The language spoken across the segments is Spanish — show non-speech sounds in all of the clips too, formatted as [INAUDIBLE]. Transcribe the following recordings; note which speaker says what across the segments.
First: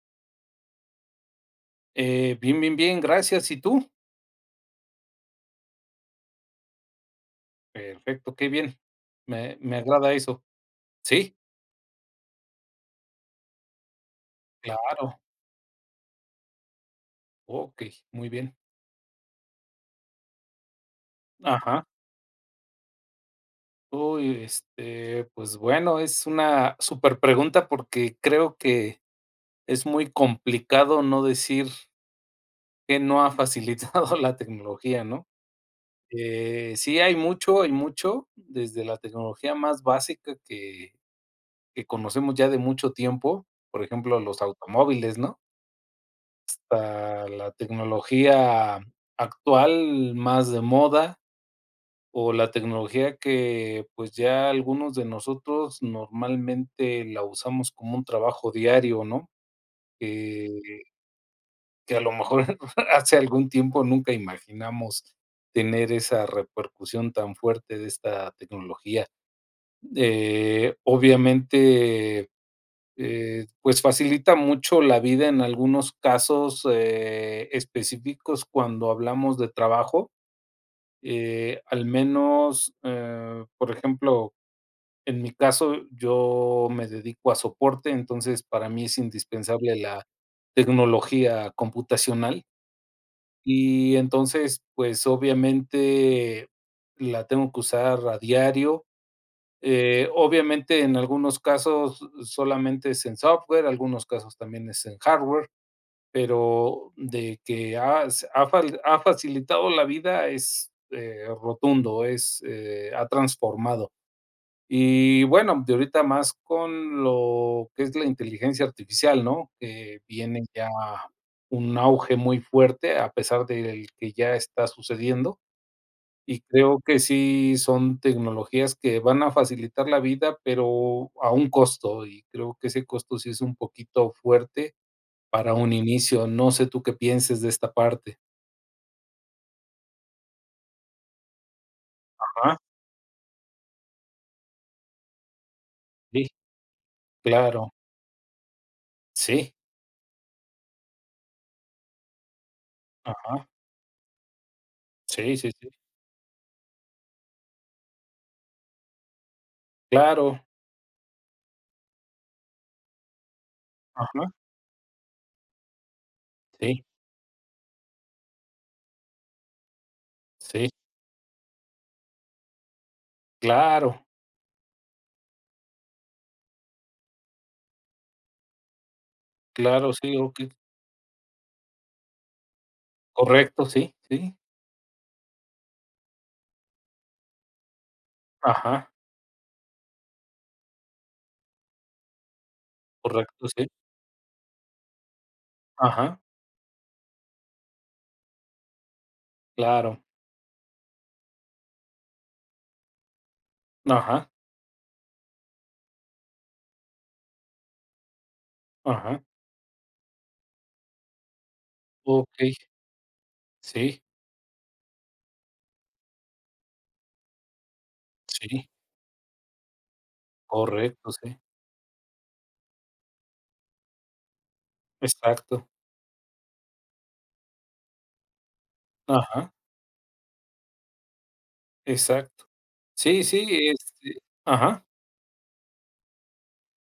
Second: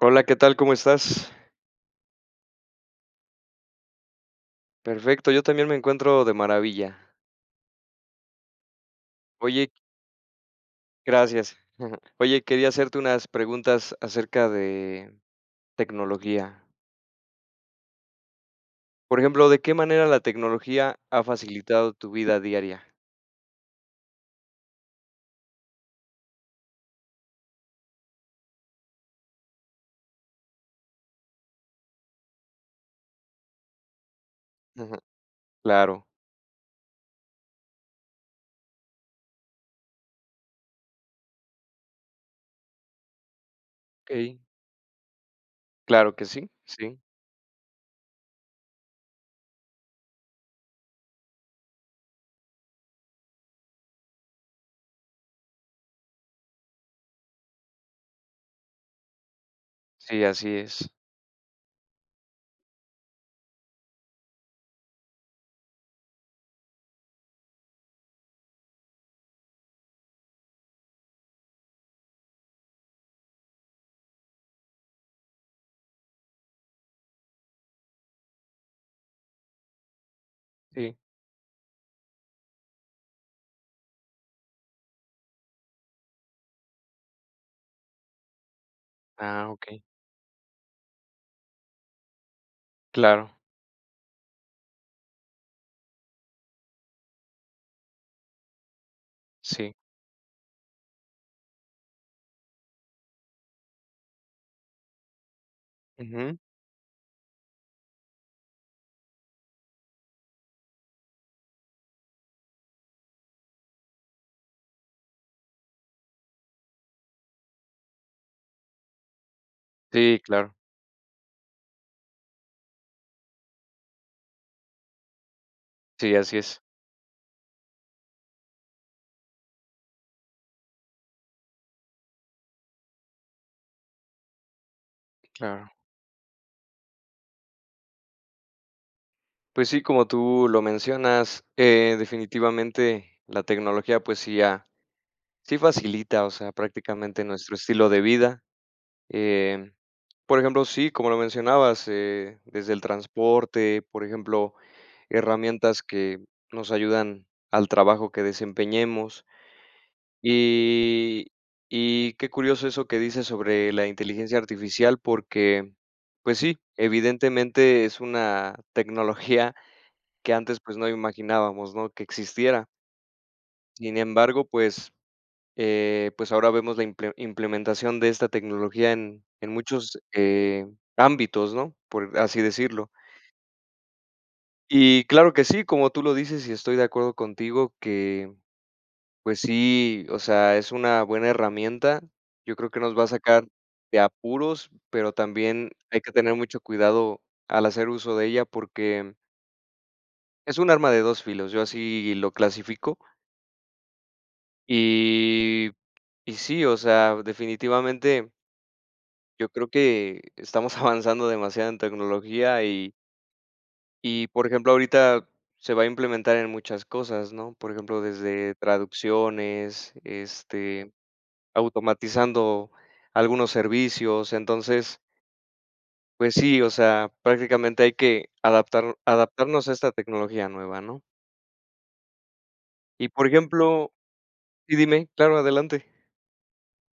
Speaker 1: Hola, ¿qué tal? ¿Cómo estás?
Speaker 2: Bien, bien, bien, gracias. ¿Y tú?
Speaker 1: Perfecto, yo también me encuentro de maravilla.
Speaker 2: Perfecto, qué bien. Me,
Speaker 1: Oye,
Speaker 2: me agrada eso. Sí,
Speaker 1: gracias. [LAUGHS] Oye, quería hacerte unas preguntas acerca de
Speaker 2: claro.
Speaker 1: tecnología.
Speaker 2: Ok, muy bien.
Speaker 1: Por ejemplo, ¿de qué manera la tecnología ha
Speaker 2: Ajá.
Speaker 1: facilitado tu vida diaria?
Speaker 2: Uy, pues bueno, es una super pregunta porque creo que es muy complicado no decir que no ha facilitado [LAUGHS] la
Speaker 1: Ujú.
Speaker 2: tecnología, ¿no?
Speaker 1: Claro,
Speaker 2: Sí, hay mucho, desde la tecnología más básica que conocemos ya de mucho tiempo, por
Speaker 1: ¿ok?
Speaker 2: ejemplo, los automóviles, ¿no?,
Speaker 1: Claro que sí, sí,
Speaker 2: a la tecnología actual más de moda o la tecnología que, pues, ya algunos de nosotros normalmente la usamos como un trabajo diario, ¿no?
Speaker 1: sí, así
Speaker 2: Que
Speaker 1: es.
Speaker 2: que a lo mejor [LAUGHS] hace algún tiempo nunca imaginamos tener esa repercusión tan fuerte de esta tecnología. Obviamente. Pues, facilita mucho la vida en algunos casos, específicos cuando hablamos de trabajo,
Speaker 1: Sí.
Speaker 2: al menos, por ejemplo, en mi caso, yo me dedico a soporte, entonces, para mí es
Speaker 1: Ah,
Speaker 2: indispensable
Speaker 1: ok.
Speaker 2: la tecnología computacional.
Speaker 1: Claro,
Speaker 2: Y entonces, pues, obviamente, la tengo que usar a diario,
Speaker 1: sí.
Speaker 2: obviamente, en algunos casos solamente es en software, algunos casos también es en hardware,
Speaker 1: Ujú.
Speaker 2: pero de que ha s ha fal ha facilitado la vida es, rotundo, es, ha transformado. Y bueno, de ahorita más con lo que es la inteligencia artificial, ¿no? Que
Speaker 1: Sí,
Speaker 2: viene
Speaker 1: claro.
Speaker 2: ya un auge muy fuerte, a pesar del que ya está sucediendo.
Speaker 1: Sí, así
Speaker 2: Y
Speaker 1: es.
Speaker 2: creo que sí son tecnologías que van a facilitar la vida, pero a un costo, y creo que ese costo sí es un poquito fuerte para
Speaker 1: Claro.
Speaker 2: un inicio. No sé tú qué pienses de esta parte.
Speaker 1: Pues sí, como tú lo mencionas,
Speaker 2: Ajá,
Speaker 1: definitivamente la tecnología, pues sí ha sí facilita,
Speaker 2: sí,
Speaker 1: o sea, prácticamente nuestro
Speaker 2: claro,
Speaker 1: estilo de vida.
Speaker 2: sí,
Speaker 1: Em, por ejemplo, sí, como lo mencionabas, desde el
Speaker 2: ajá,
Speaker 1: transporte, por ejemplo,
Speaker 2: sí, sí, sí,
Speaker 1: herramientas que nos ayudan al trabajo que desempeñemos.
Speaker 2: claro,
Speaker 1: Y, y qué curioso eso que dices sobre la
Speaker 2: ajá,
Speaker 1: inteligencia artificial, porque, pues sí,
Speaker 2: sí,
Speaker 1: evidentemente es una tecnología que antes
Speaker 2: sí,
Speaker 1: pues no imaginábamos, ¿no? Que existiera. Sin
Speaker 2: claro,
Speaker 1: embargo, pues pues ahora vemos la implementación de esta tecnología en
Speaker 2: claro,
Speaker 1: muchos,
Speaker 2: sí, okey,
Speaker 1: ámbitos, ¿no? Por así decirlo.
Speaker 2: correcto, sí, sí,
Speaker 1: Y claro que sí, como tú lo dices, y estoy de acuerdo contigo que,
Speaker 2: ajá,
Speaker 1: pues sí, o sea, es una buena herramienta. Yo creo que nos va a sacar
Speaker 2: correcto, sí,
Speaker 1: de apuros, pero también hay que
Speaker 2: ajá,
Speaker 1: tener mucho cuidado al hacer uso de ella, porque
Speaker 2: claro,
Speaker 1: es un arma de dos filos, yo así lo clasifico.
Speaker 2: ajá,
Speaker 1: Y y sí, o sea, definitivamente
Speaker 2: ajá,
Speaker 1: yo creo que estamos [LAUGHS] avanzando demasiado en
Speaker 2: okey,
Speaker 1: tecnología y
Speaker 2: sí,
Speaker 1: y, por ejemplo, ahorita se va a implementar en muchas cosas, ¿no? Por ejemplo, desde
Speaker 2: sí,
Speaker 1: traducciones, este,
Speaker 2: correcto, sí,
Speaker 1: automatizando algunos servicios. Entonces,
Speaker 2: exacto.
Speaker 1: pues sí, o sea, prácticamente hay que
Speaker 2: Ajá,
Speaker 1: adaptarnos a esta tecnología nueva, ¿no?
Speaker 2: exacto.
Speaker 1: Y,
Speaker 2: Sí,
Speaker 1: por
Speaker 2: sí,
Speaker 1: ejemplo, sí,
Speaker 2: ajá.
Speaker 1: dime, claro, adelante.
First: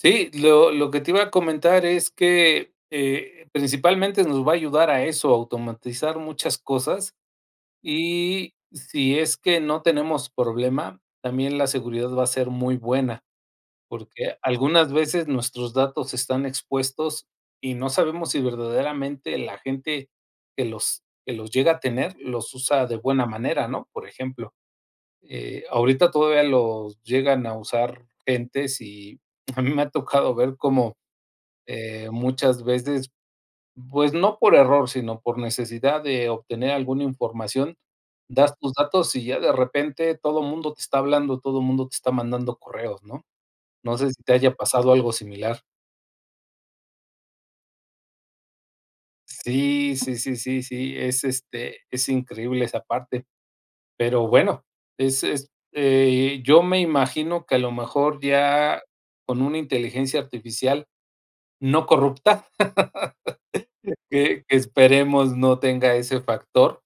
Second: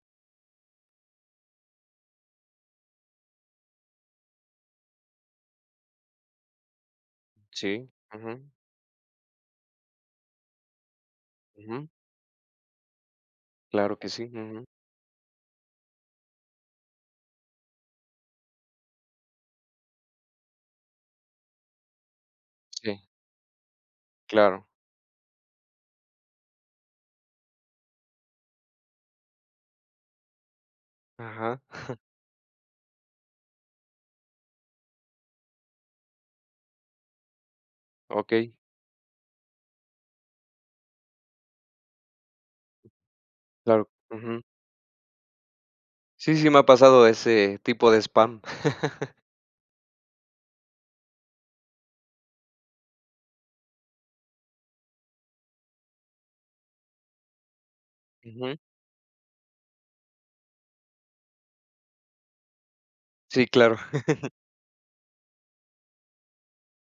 Speaker 2: Sí, lo que te iba a comentar es que, principalmente nos va a ayudar a eso, a automatizar muchas cosas,
Speaker 1: Sí, ujú,
Speaker 2: y si es que no tenemos problema, también la
Speaker 1: ujú,
Speaker 2: seguridad va a ser muy buena,
Speaker 1: claro que sí,
Speaker 2: porque
Speaker 1: ujú,
Speaker 2: algunas veces nuestros datos están expuestos y no sabemos si verdaderamente la gente que los llega a tener los usa de
Speaker 1: sí,
Speaker 2: buena manera, ¿no? Por ejemplo.
Speaker 1: claro,
Speaker 2: Ahorita todavía los llegan a usar gentes y [LAUGHS] a mí me ha tocado ver cómo,
Speaker 1: ajá,
Speaker 2: muchas veces, pues, no por error, sino por necesidad de obtener alguna información,
Speaker 1: okey,
Speaker 2: das tus datos y ya de repente todo mundo te está hablando, todo mundo te está mandando correos, ¿no?
Speaker 1: claro,
Speaker 2: No sé si te
Speaker 1: ujú.
Speaker 2: haya pasado algo similar.
Speaker 1: Sí, sí me ha pasado ese tipo de spam.
Speaker 2: Sí, sí, sí, sí, sí, es increíble esa parte. Pero bueno, yo me imagino que a lo mejor
Speaker 1: Ujú.
Speaker 2: ya con una inteligencia artificial no corrupta,
Speaker 1: Sí, claro.
Speaker 2: [LAUGHS]
Speaker 1: [LAUGHS]
Speaker 2: que esperemos no tenga ese factor,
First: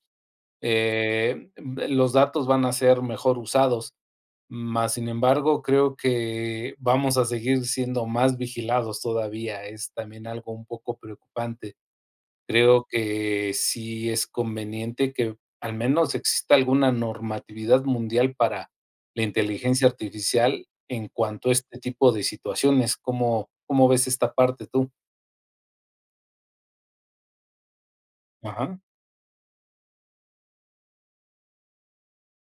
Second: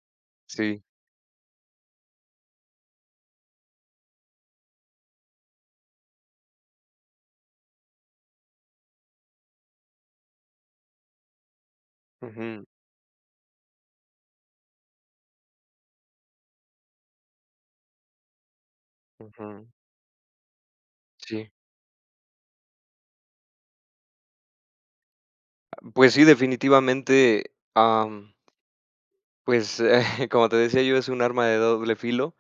Speaker 1: Sí.
Speaker 2: los datos van a ser mejor usados, más sin embargo, creo que vamos a seguir siendo más vigilados todavía, es también algo un poco preocupante.
Speaker 1: Ujú,
Speaker 2: Creo que sí es conveniente que al menos exista alguna normatividad mundial para la
Speaker 1: ujú.
Speaker 2: inteligencia artificial en cuanto
Speaker 1: Sí.
Speaker 2: a este tipo de situaciones. ¿Cómo ves esta parte tú?
Speaker 1: Pues sí, definitivamente,
Speaker 2: Ajá.
Speaker 1: pues, [LAUGHS] como te decía yo, es un arma de doble filo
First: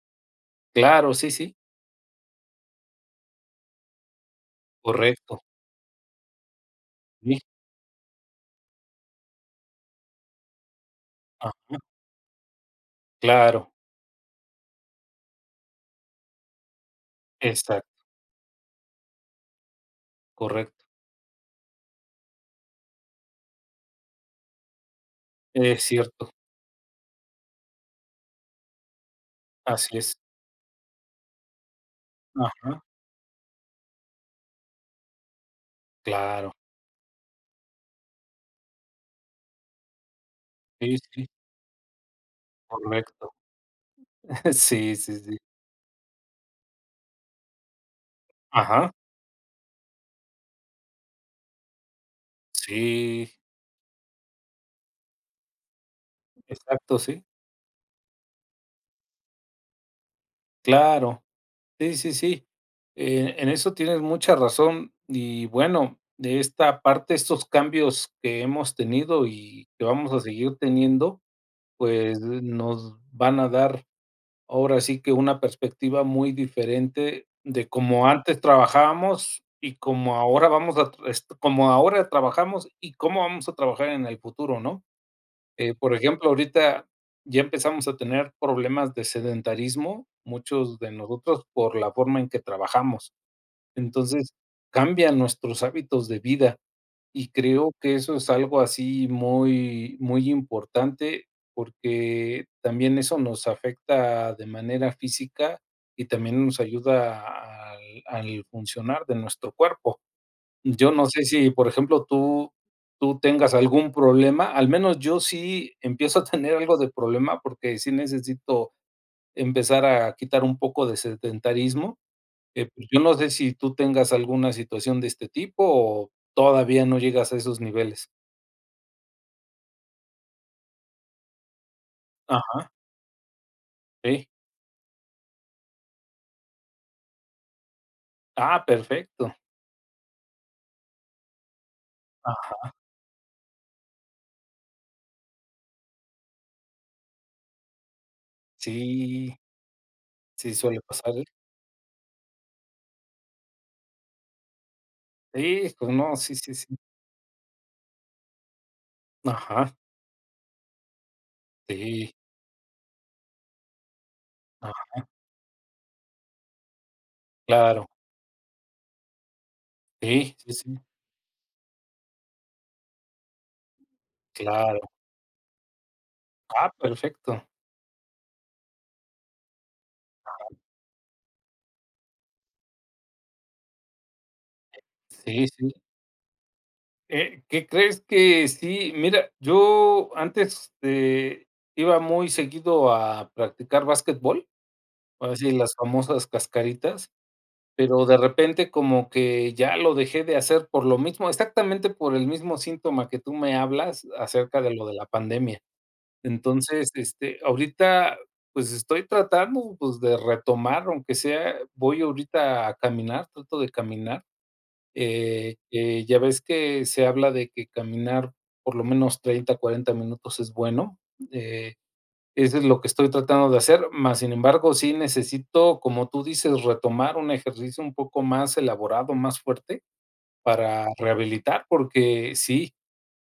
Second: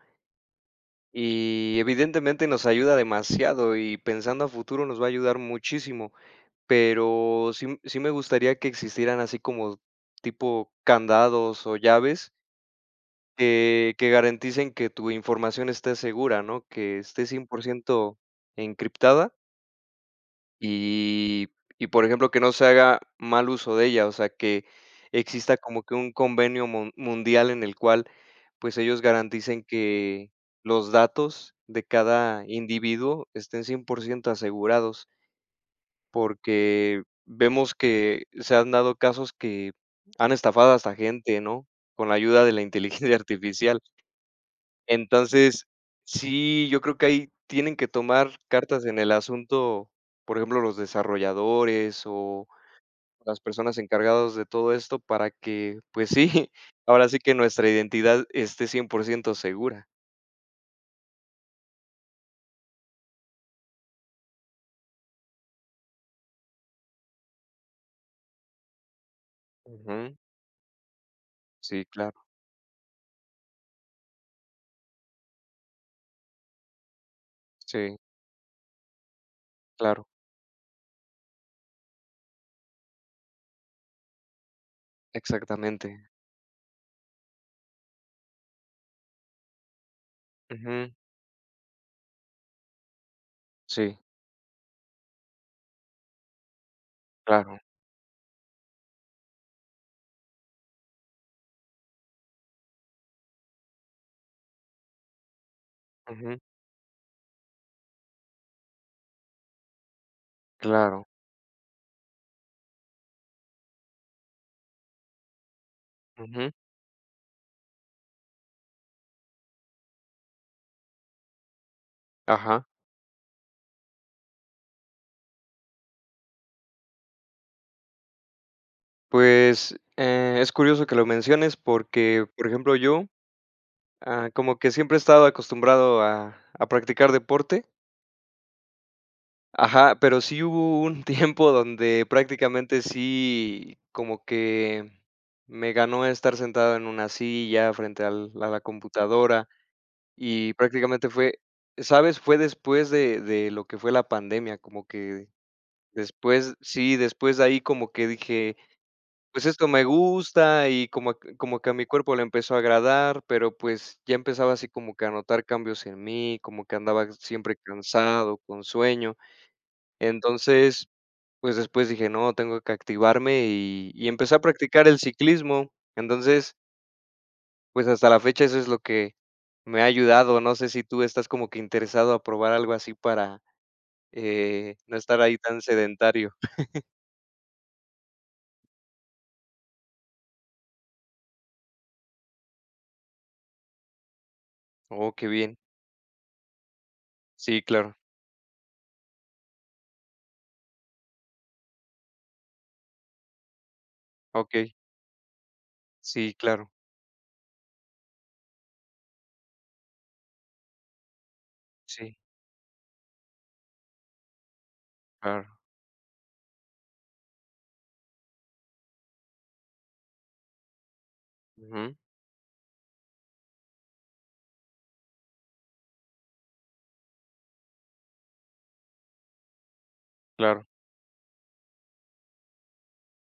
Speaker 2: Claro, sí, sí,
Speaker 1: y evidentemente nos ayuda demasiado y pensando a futuro nos va a ayudar
Speaker 2: correcto.
Speaker 1: muchísimo,
Speaker 2: Sí,
Speaker 1: pero sí me gustaría que existieran así como tipo
Speaker 2: ah,
Speaker 1: candados o llaves
Speaker 2: claro,
Speaker 1: que garanticen que tu información esté segura, ¿no? Que esté cien por
Speaker 2: exacto,
Speaker 1: ciento encriptada.
Speaker 2: correcto.
Speaker 1: Y y por ejemplo, que no se haga mal uso de ella, o sea, que exista como
Speaker 2: Es
Speaker 1: que un
Speaker 2: cierto,
Speaker 1: convenio mundial en el cual, pues, ellos garanticen
Speaker 2: así es.
Speaker 1: que los datos de cada
Speaker 2: Ajá,
Speaker 1: individuo estén 100% asegurados,
Speaker 2: claro.
Speaker 1: porque vemos que se han dado casos que han estafado hasta
Speaker 2: Sí, sí,
Speaker 1: gente, ¿no?, con la ayuda de la inteligencia [LAUGHS]
Speaker 2: correcto.
Speaker 1: artificial.
Speaker 2: [LAUGHS] Sí, sí, sí.
Speaker 1: Entonces, sí, yo creo que ahí tienen que tomar cartas
Speaker 2: Ajá,
Speaker 1: en el asunto, por ejemplo, los desarrolladores o
Speaker 2: sí,
Speaker 1: las personas encargadas de todo esto para que, pues sí, [LAUGHS]
Speaker 2: exacto,
Speaker 1: ahora sí
Speaker 2: sí,
Speaker 1: que nuestra identidad esté 100% segura.
Speaker 2: claro. Sí, sí, sí. En eso tienes mucha razón. Y bueno, de esta parte, estos cambios que hemos tenido y que vamos
Speaker 1: Ujú.
Speaker 2: a seguir teniendo,
Speaker 1: Sí,
Speaker 2: pues
Speaker 1: claro.
Speaker 2: nos van a dar ahora sí que una perspectiva muy diferente de
Speaker 1: Sí,
Speaker 2: cómo antes trabajábamos y
Speaker 1: claro.
Speaker 2: cómo ahora trabajamos y cómo vamos a trabajar en el futuro, ¿no? Por
Speaker 1: Exactamente.
Speaker 2: ejemplo, ahorita ya empezamos a tener problemas de sedentarismo, muchos
Speaker 1: Ujú.
Speaker 2: de nosotros, por la forma en que trabajamos.
Speaker 1: Sí,
Speaker 2: Entonces, cambian nuestros hábitos de vida, y
Speaker 1: claro.
Speaker 2: creo que eso es algo así muy, muy importante, porque también eso nos afecta de manera física y
Speaker 1: Ujú.
Speaker 2: también nos ayuda al al funcionar de nuestro cuerpo. Yo
Speaker 1: Claro.
Speaker 2: no sé si, por ejemplo, tú tengas algún problema, al menos yo sí empiezo a
Speaker 1: Ujú.
Speaker 2: tener algo de problema, porque sí necesito empezar a quitar un poco de sedentarismo,
Speaker 1: Ajá.
Speaker 2: pues, yo no sé si tú tengas alguna situación de este tipo o todavía no llegas a esos niveles.
Speaker 1: Pues, es curioso que lo menciones porque, por
Speaker 2: Ajá,
Speaker 1: ejemplo, yo
Speaker 2: sí.
Speaker 1: ah, como que siempre he estado acostumbrado a practicar deporte.
Speaker 2: Ah, perfecto.
Speaker 1: Ajá, pero sí hubo un [LAUGHS] tiempo donde
Speaker 2: Ajá.
Speaker 1: prácticamente sí, como que me ganó estar sentado en una silla frente al a la
Speaker 2: Sí,
Speaker 1: computadora y
Speaker 2: sí suele
Speaker 1: prácticamente
Speaker 2: pasar, ¿eh?
Speaker 1: fue, ¿sabes? Fue después de lo que fue la pandemia, como que
Speaker 2: Sí, pues no, sí,
Speaker 1: después
Speaker 2: sí, sí.
Speaker 1: sí, después de ahí como que dije pues esto
Speaker 2: Ajá,
Speaker 1: me gusta y como que a mi
Speaker 2: sí.
Speaker 1: cuerpo le empezó a agradar, pero pues ya empezaba así como
Speaker 2: Ajá,
Speaker 1: que a notar cambios en mí, como que andaba siempre
Speaker 2: claro.
Speaker 1: cansado, con sueño.
Speaker 2: Sí, sí, sí,
Speaker 1: Entonces, pues después dije, no, tengo que activarme y empecé a
Speaker 2: claro.
Speaker 1: practicar el ciclismo. Entonces,
Speaker 2: Ah, perfecto.
Speaker 1: pues hasta la fecha eso es lo que me ha ayudado. No sé si tú estás como que interesado a probar algo así para no estar ahí
Speaker 2: Sí,
Speaker 1: tan
Speaker 2: sí.
Speaker 1: sedentario.
Speaker 2: ¿Qué crees que sí? Mira, yo antes, iba muy seguido a practicar básquetbol,
Speaker 1: Oh, qué
Speaker 2: así
Speaker 1: bien.
Speaker 2: las famosas cascaritas,
Speaker 1: Sí, claro.
Speaker 2: pero de repente como que ya lo dejé de hacer por lo mismo, exactamente por el mismo síntoma que tú me hablas
Speaker 1: Ok.
Speaker 2: acerca de lo de la pandemia.
Speaker 1: Sí, claro.
Speaker 2: Entonces, ahorita, pues, estoy tratando, pues, de retomar, aunque sea voy
Speaker 1: Sí,
Speaker 2: ahorita a caminar, trato de caminar.
Speaker 1: claro.
Speaker 2: Ya ves que se habla de que caminar por lo menos 30 40 minutos es bueno, eh,
Speaker 1: Ujú,
Speaker 2: eso es lo que estoy tratando de hacer, más sin embargo, sí necesito, como tú dices, retomar un ejercicio un poco más elaborado, más fuerte
Speaker 1: claro.
Speaker 2: para rehabilitar, porque sí,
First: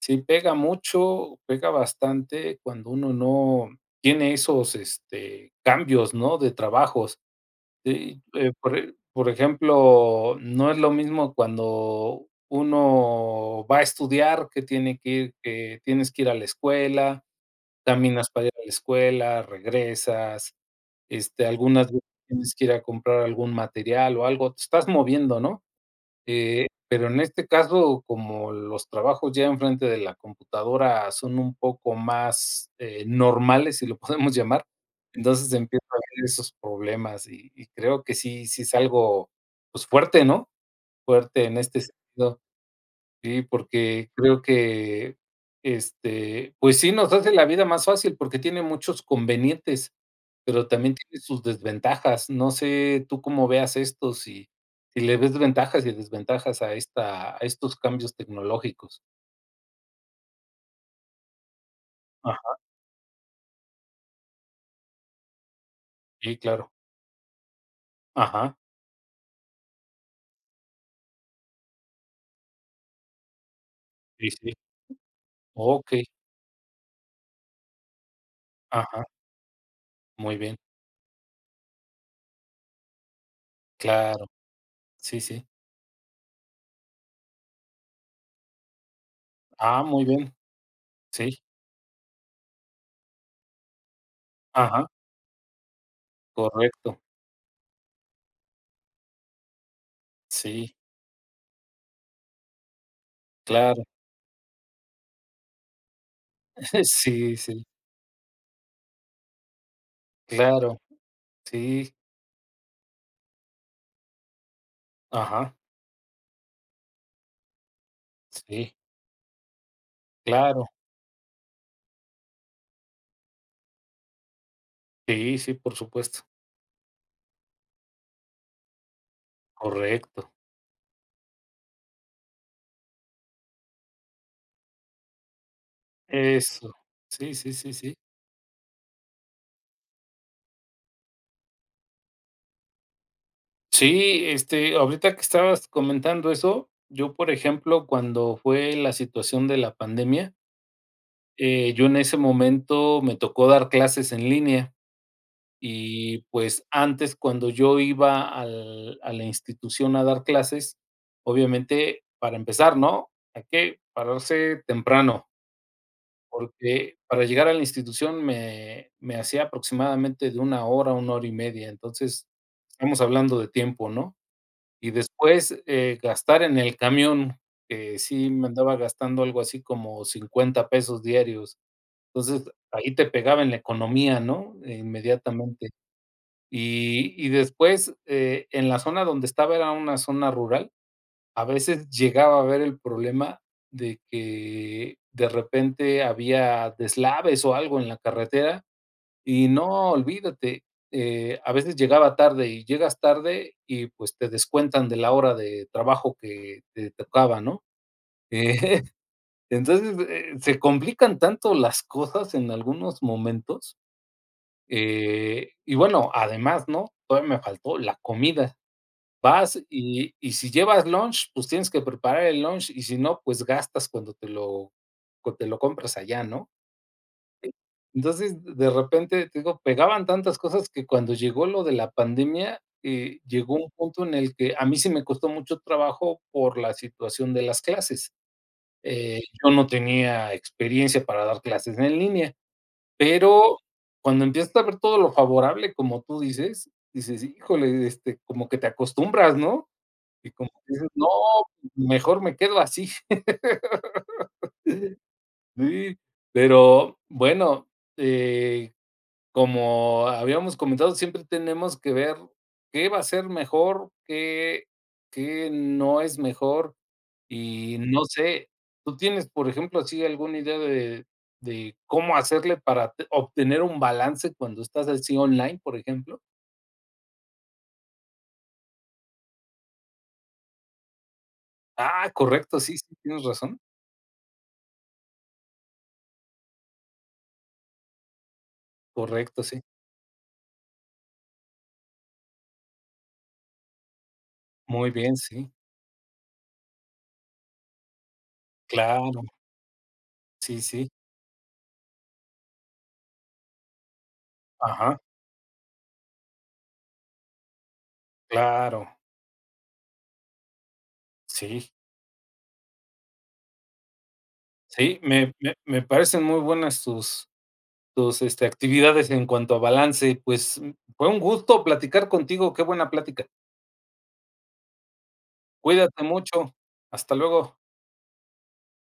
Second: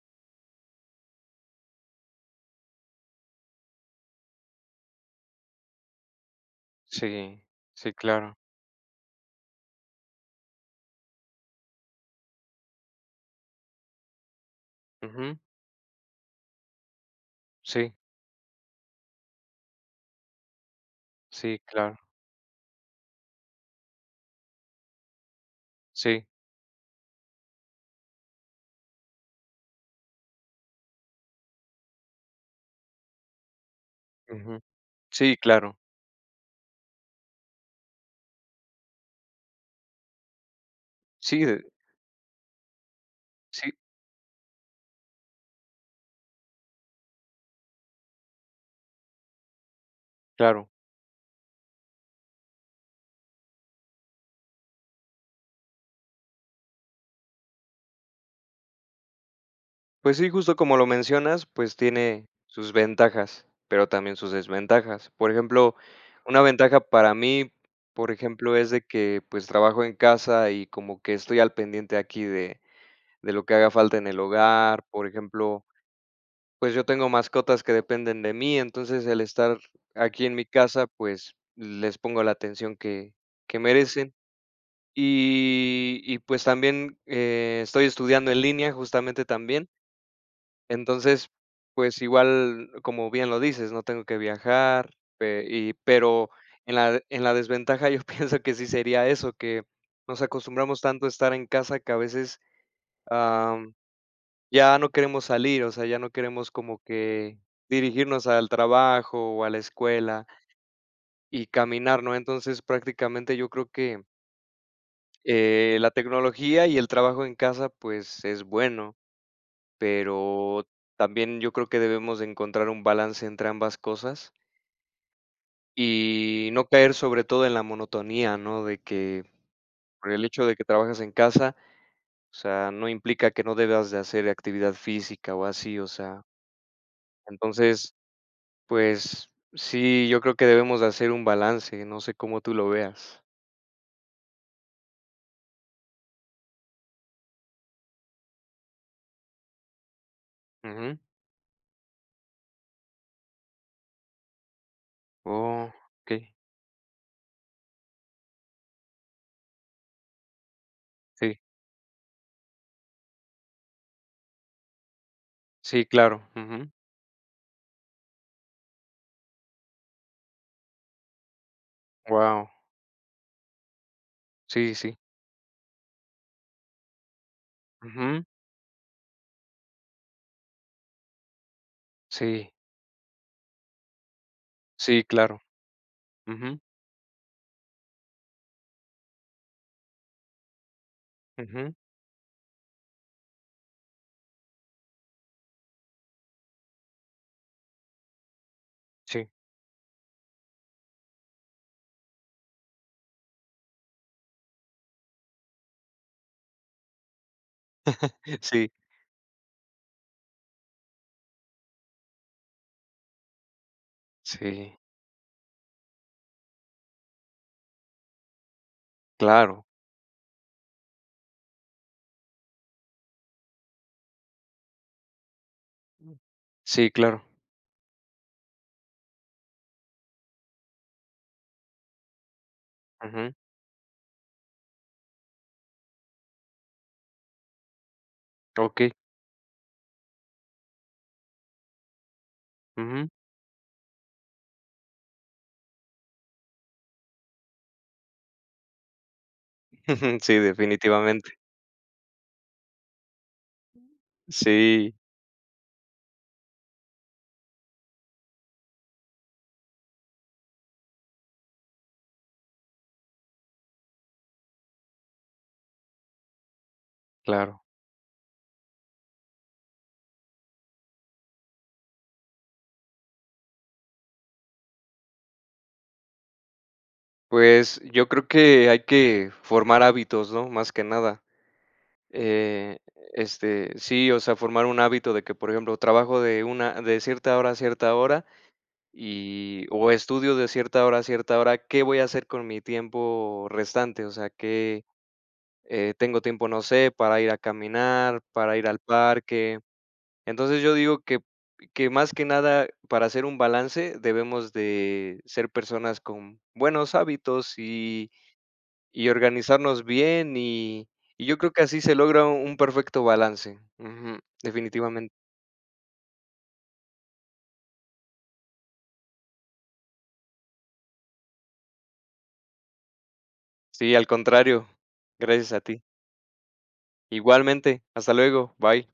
Speaker 2: sí pega mucho, pega bastante cuando uno no tiene esos, cambios, ¿no?, de trabajos.
Speaker 1: Sí, sí,
Speaker 2: Sí,
Speaker 1: claro.
Speaker 2: por ejemplo, no es lo mismo cuando uno va a estudiar,
Speaker 1: Ujú,
Speaker 2: que tienes que ir a la escuela,
Speaker 1: sí,
Speaker 2: caminas para ir a la escuela, regresas,
Speaker 1: sí,
Speaker 2: algunas
Speaker 1: claro.
Speaker 2: veces tienes que ir a comprar algún material o algo, te estás moviendo, ¿no?
Speaker 1: Sí,
Speaker 2: Pero en este caso, como los trabajos ya enfrente de la computadora son un poco más, normales, si lo [LAUGHS] podemos
Speaker 1: ujú.
Speaker 2: llamar,
Speaker 1: Sí,
Speaker 2: entonces
Speaker 1: claro.
Speaker 2: empiezo a ver esos problemas y creo que sí sí es algo, pues, fuerte, ¿no?
Speaker 1: Sí,
Speaker 2: Fuerte en
Speaker 1: de
Speaker 2: este sentido. Sí,
Speaker 1: sí,
Speaker 2: porque creo que, pues sí, nos hace la vida más fácil porque tiene muchos convenientes, pero
Speaker 1: claro.
Speaker 2: también tiene sus desventajas. No sé tú cómo veas esto, si le ves ventajas y desventajas a esta a estos cambios tecnológicos.
Speaker 1: Pues sí, justo como lo mencionas, pues tiene
Speaker 2: Ajá,
Speaker 1: sus ventajas, pero también sus desventajas. Por ejemplo,
Speaker 2: sí,
Speaker 1: una
Speaker 2: claro.
Speaker 1: ventaja para mí, por ejemplo,
Speaker 2: Ajá,
Speaker 1: es de que, pues, trabajo en casa y como que estoy al pendiente aquí de lo que haga falta en el
Speaker 2: sí, sí.
Speaker 1: hogar, por ejemplo,
Speaker 2: Okey,
Speaker 1: pues yo tengo mascotas que dependen de mí,
Speaker 2: ajá,
Speaker 1: entonces el estar aquí en
Speaker 2: muy
Speaker 1: mi
Speaker 2: bien.
Speaker 1: casa, pues les pongo la atención que merecen.
Speaker 2: Claro, sí, sí.
Speaker 1: Y pues también estoy estudiando en línea justamente también.
Speaker 2: Ah, muy bien,
Speaker 1: Entonces,
Speaker 2: sí,
Speaker 1: pues igual, como bien lo dices, no tengo que
Speaker 2: ajá,
Speaker 1: viajar, pero
Speaker 2: correcto.
Speaker 1: en la desventaja yo [LAUGHS] pienso que sí sería eso, que nos
Speaker 2: Sí,
Speaker 1: acostumbramos tanto a estar en casa que a veces
Speaker 2: claro.
Speaker 1: ya no queremos salir, o sea, ya no queremos como
Speaker 2: [LAUGHS] Sí,
Speaker 1: que
Speaker 2: sí,
Speaker 1: dirigirnos al trabajo o a la escuela
Speaker 2: claro,
Speaker 1: y
Speaker 2: sí,
Speaker 1: caminar, ¿no? Entonces, prácticamente yo creo que,
Speaker 2: ajá.
Speaker 1: la tecnología y el trabajo en casa, pues, es
Speaker 2: Sí,
Speaker 1: bueno, pero
Speaker 2: claro.
Speaker 1: también yo creo que debemos de encontrar un balance entre ambas cosas
Speaker 2: Sí, sí, por supuesto.
Speaker 1: y no caer sobre todo en la monotonía, ¿no? De que por el
Speaker 2: Correcto.
Speaker 1: hecho de que trabajas en casa, o sea, no implica que no debas de hacer actividad física o así, o sea,
Speaker 2: Eso. Sí, sí, sí,
Speaker 1: entonces
Speaker 2: sí.
Speaker 1: pues sí, yo creo que debemos de hacer un balance, no sé cómo tú lo veas.
Speaker 2: Sí, ahorita que estabas comentando eso, yo, por ejemplo, cuando fue la situación de la pandemia,
Speaker 1: Ujú.
Speaker 2: yo en ese momento me tocó dar clases en línea
Speaker 1: Oh,
Speaker 2: y,
Speaker 1: okey.
Speaker 2: pues, antes cuando yo iba al a la institución a dar clases,
Speaker 1: Sí,
Speaker 2: obviamente, para empezar, ¿no? Hay que pararse temprano.
Speaker 1: sí, claro. Ujú.
Speaker 2: Porque para llegar a la institución me hacía aproximadamente de una hora y media, entonces,
Speaker 1: Guau.
Speaker 2: estamos hablando de tiempo, ¿no?
Speaker 1: Sí,
Speaker 2: Y
Speaker 1: sí.
Speaker 2: después, gastar en el camión, que
Speaker 1: Ujú.
Speaker 2: sí me andaba gastando algo así como 50 pesos diarios. Entonces,
Speaker 1: Sí,
Speaker 2: ahí te pegaba en la economía, ¿no?
Speaker 1: sí, claro.
Speaker 2: Inmediatamente.
Speaker 1: Ujú,
Speaker 2: Y después, en la zona donde estaba era una zona rural. A
Speaker 1: ujú.
Speaker 2: veces llegaba a ver el problema de que de repente había deslaves o algo en la carretera
Speaker 1: Sí,
Speaker 2: y no, olvídate, a veces llegaba tarde y llegas tarde y pues te descuentan de la hora de trabajo que te tocaba, ¿no?
Speaker 1: [LAUGHS]
Speaker 2: Eh,
Speaker 1: sí,
Speaker 2: [LAUGHS] entonces, se complican tanto las cosas en algunos momentos,
Speaker 1: sí,
Speaker 2: y bueno, además, ¿no? Todavía me faltó la comida. Vas
Speaker 1: claro.
Speaker 2: y si llevas lunch, pues tienes que preparar el lunch, y si no, pues gastas cuando te lo compras allá, ¿no?
Speaker 1: Sí, claro.
Speaker 2: Entonces, de repente, te digo, pegaban tantas cosas que cuando llegó lo de la pandemia,
Speaker 1: Ujú.
Speaker 2: llegó un punto en el que a mí sí me costó mucho trabajo por la situación de las clases.
Speaker 1: Okey.
Speaker 2: Yo no tenía experiencia para dar clases en línea,
Speaker 1: Ujú.
Speaker 2: pero cuando empiezas a ver todo lo favorable, como tú dices, dices: "Híjole", como que te acostumbras, ¿no?
Speaker 1: [LAUGHS]
Speaker 2: Y
Speaker 1: Sí,
Speaker 2: como que dices: "No,
Speaker 1: definitivamente.
Speaker 2: mejor me quedo así". [LAUGHS]
Speaker 1: Sí,
Speaker 2: Sí, pero bueno, eh, como habíamos comentado, siempre tenemos que ver qué va a ser mejor, qué no es mejor.
Speaker 1: claro.
Speaker 2: Y no sé, ¿tú tienes, por ejemplo, así alguna idea de cómo hacerle para te obtener un balance cuando estás así online, por ejemplo?
Speaker 1: Pues yo creo que hay que formar hábitos, ¿no? Más que nada.
Speaker 2: Ah, correcto, sí,
Speaker 1: Eh,
Speaker 2: sí, tienes razón.
Speaker 1: este, sí, o sea, formar un hábito de que, por ejemplo, trabajo de cierta hora a cierta hora
Speaker 2: Correcto, sí.
Speaker 1: y o estudio de cierta hora a cierta hora, ¿qué voy a hacer con mi tiempo restante? O sea, que,
Speaker 2: Muy bien, sí.
Speaker 1: tengo tiempo, no sé, para ir a caminar, para ir al
Speaker 2: Claro,
Speaker 1: parque.
Speaker 2: sí,
Speaker 1: Entonces, yo
Speaker 2: sí.
Speaker 1: digo que más que nada, para hacer un balance, debemos
Speaker 2: Ajá,
Speaker 1: de ser personas con buenos hábitos y
Speaker 2: claro,
Speaker 1: y organizarnos bien, y yo creo que
Speaker 2: sí,
Speaker 1: así se logra un perfecto balance. Ujú,
Speaker 2: sí,
Speaker 1: definitivamente.
Speaker 2: me parecen muy buenas tus actividades en cuanto a balance. Pues, fue un gusto platicar contigo, qué buena plática.
Speaker 1: Sí, al contrario. Gracias a ti.
Speaker 2: Cuídate mucho, hasta luego.
Speaker 1: Igualmente. Hasta luego. Bye.